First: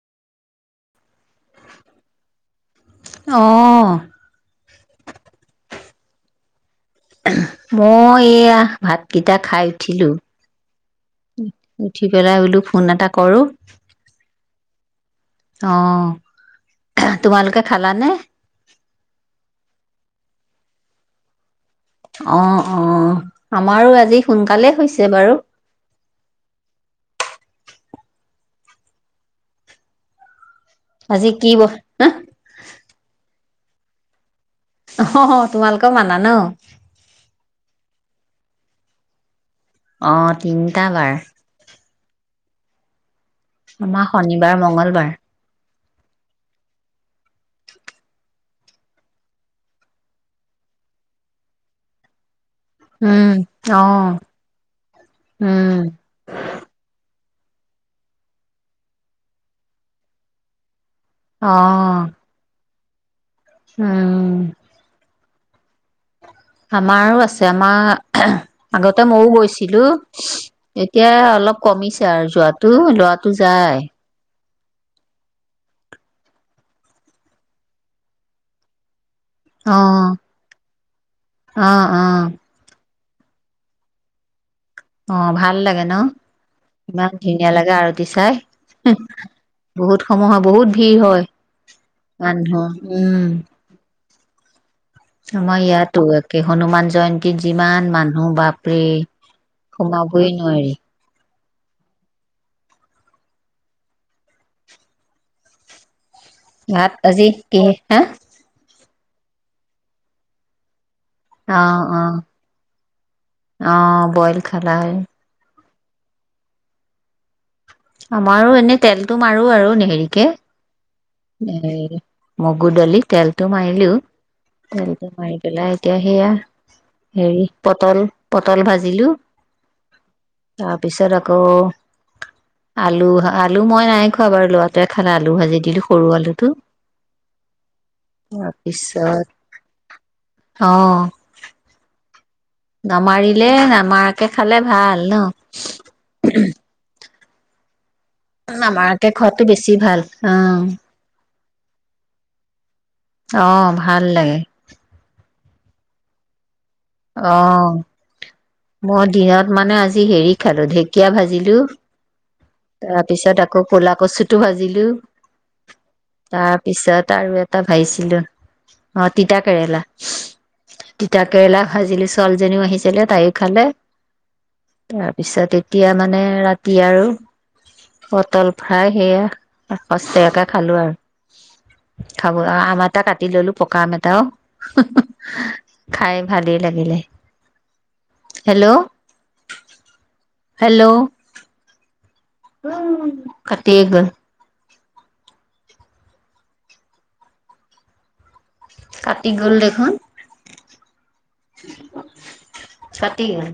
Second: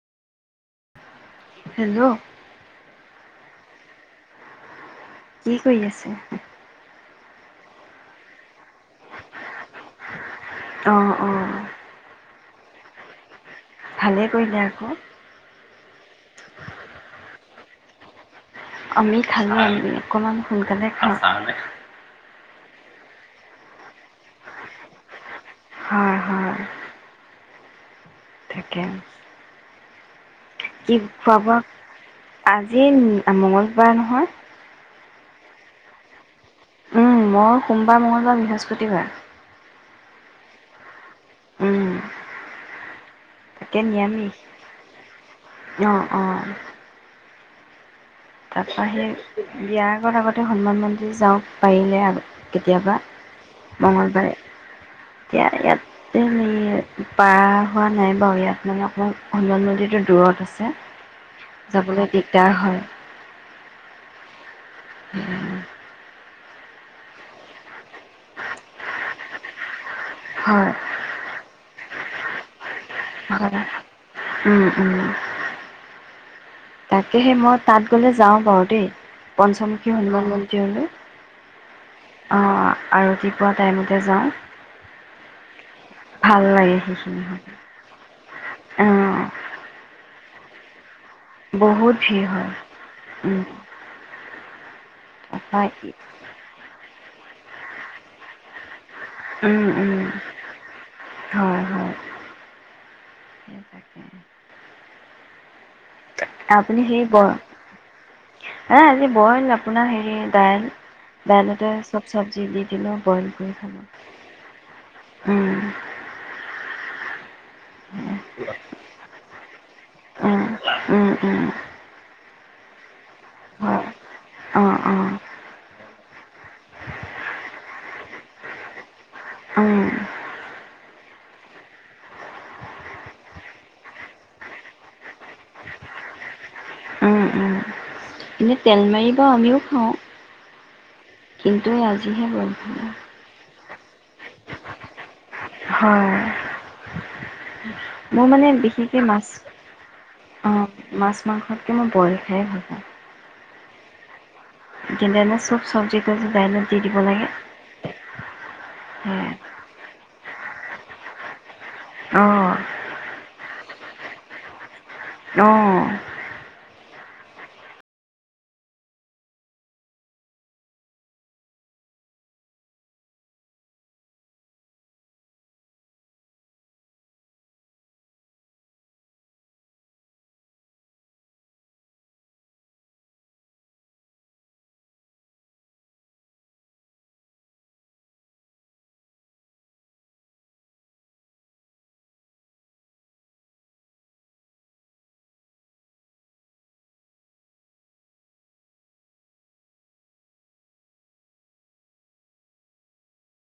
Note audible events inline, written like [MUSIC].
Hello? অ'। কি কৰি আছে? মই এইয়া ভাতকেইটা খাই উঠিলোঁ। অঁ অঁ উঠি পেলাই বোলো ফোন এটা কৰোঁ। ভালেই কৰিলে আকৌ। অ'। তোমালোকে খালা নে? আমি খালোঁ। আমি অকণমান সোনকালে খাওঁ। অ'-অ'। আমাৰো আজি সোনকালে হৈছে বাৰু। হয় - হয়। ঠিকে আছে। কি আজি কি খোৱা-বোৱা? ব আজি অ'- মঙ্গল বাৰ নহয়। অ' তোমালোকেও মানা ন'? স্পতিবাৰ। অ', তিনিটা বাৰ। উম আমাৰ শনিবাৰ মঙ্গলবাৰ। অ' - অ'। তাৰপৰা আহি বিয়াৰ [UNINTELLIGIBLE] তে অকণ হনুমান মন্দিৰ যাওঁ, পাৰিলে আৰু। কেতিয়াবা উম, অ', মঙলবাৰে। এতিয়া উম, ইয়াতে [UNINTELLIGIBLE] পাৰ হোৱা নাই বাৰু ইয়াত মানে অকণমান হনুমান মন্দিৰটো দূৰত আছে। অ', যাবলৈ দিগদাৰ হয়। উম [UNINTELLIGIBLE] আমাৰো আছে আমাৰ আগতে মইও গৈছিলো। হয় এতিয়া অলপ কমিছে আৰু যোৱাটো যোৱাটো যায় ওম ওম তাকেহে মই তাত গলে যাওঁ বাৰু দেই পঞ্চমুখী অ'। হনুমান মন্দিৰলৈ অ অ অহ্ আৰু ৰাতিপুৱা টাইমতে যাওঁ। অ ভাল লাগে ন ভাল লাগে ইমান সেইখিনি হয় ধুনীয়া লাগে আৰু দৃ চাই অঁ বহুত সমূহৰ বহুত ভিৰ হয়। বহুত ভিৰ হয় মানুহৰ উম আমাৰ তাৰপৰা ইয়াতো একে হনুমান জয়ন্ত যিমান মানুহ বাপৰে উম, উম। সোমাবই নোৱাৰি। হয় হয় স তাকে আপুনি ভাত হেৰি আজি বইল কিহে খা এ আজি বইল আপোনাৰ হেৰি দাইল অ বাইলতে অ চব চব্জি দি দিলো বইল কৰি অ বইল খালা খালো উম আমাৰো এনে তেলতটো মাৰো আৰু দেহেৰিকে [UNINTELLIGIBLE] মগুডালি তেলটো হয় মাৰিলোও অঁ অঁ তেলটো মাৰি পেলাই এতিয়া সেয়া হেৰি পটল পটল ভাজিলোঁ উম, তাৰপিছত আক আকৌ আলু আলু মই নাই খোৱা বাৰু লৰাটোৱে খালা আলু ভাজি দিলো। সৰু আলুটো উম উম এনেই তেল মাৰি বা তাৰপিছত আমিও খাওঁ কিন্তু এই আজিহে বল নমাৰিলে এ নমাৰাকে খালে ভাল ন হয় উম মোৰ মানে বিশেষকৈ নামাৰাকে মাছ খোৱাতো বেছি ভাল অ অঁ মাছ মাংসত মই বইল খাইে ভাল পাওঁ অ ভাল লাগে যেনে চব চব্জি বুৰ ডাইলত দি দিব লাগে অ মই সেয়াই। দিনত মানে আজি হেৰি খালো ঢেঁকীয়া ভাজিলো অ'। তাৰপিছত আ আকৌ ক'লা কচু টো ভাজিলো তাৰ আহ পিছত আৰু এটা ভাজিছিলো অ তিতা কেৰেলা তিতা কেৰেলা ভাজিলো ছোৱালীজনীও আহিছিলে তাইও খালে তাৰপিছত এতিয়া মানে ৰাতি আৰু পটল ফ্ৰাই সেয়া সস্তাকে খালো আৰু খাব আৰু আম এটা কাটি ললো পকা আম এটাও খাই ভালেই লাগিলে হেল্ল' হেল্ল' কাটিয়ে গল কাটি গ'ল দেখোন কাটি গল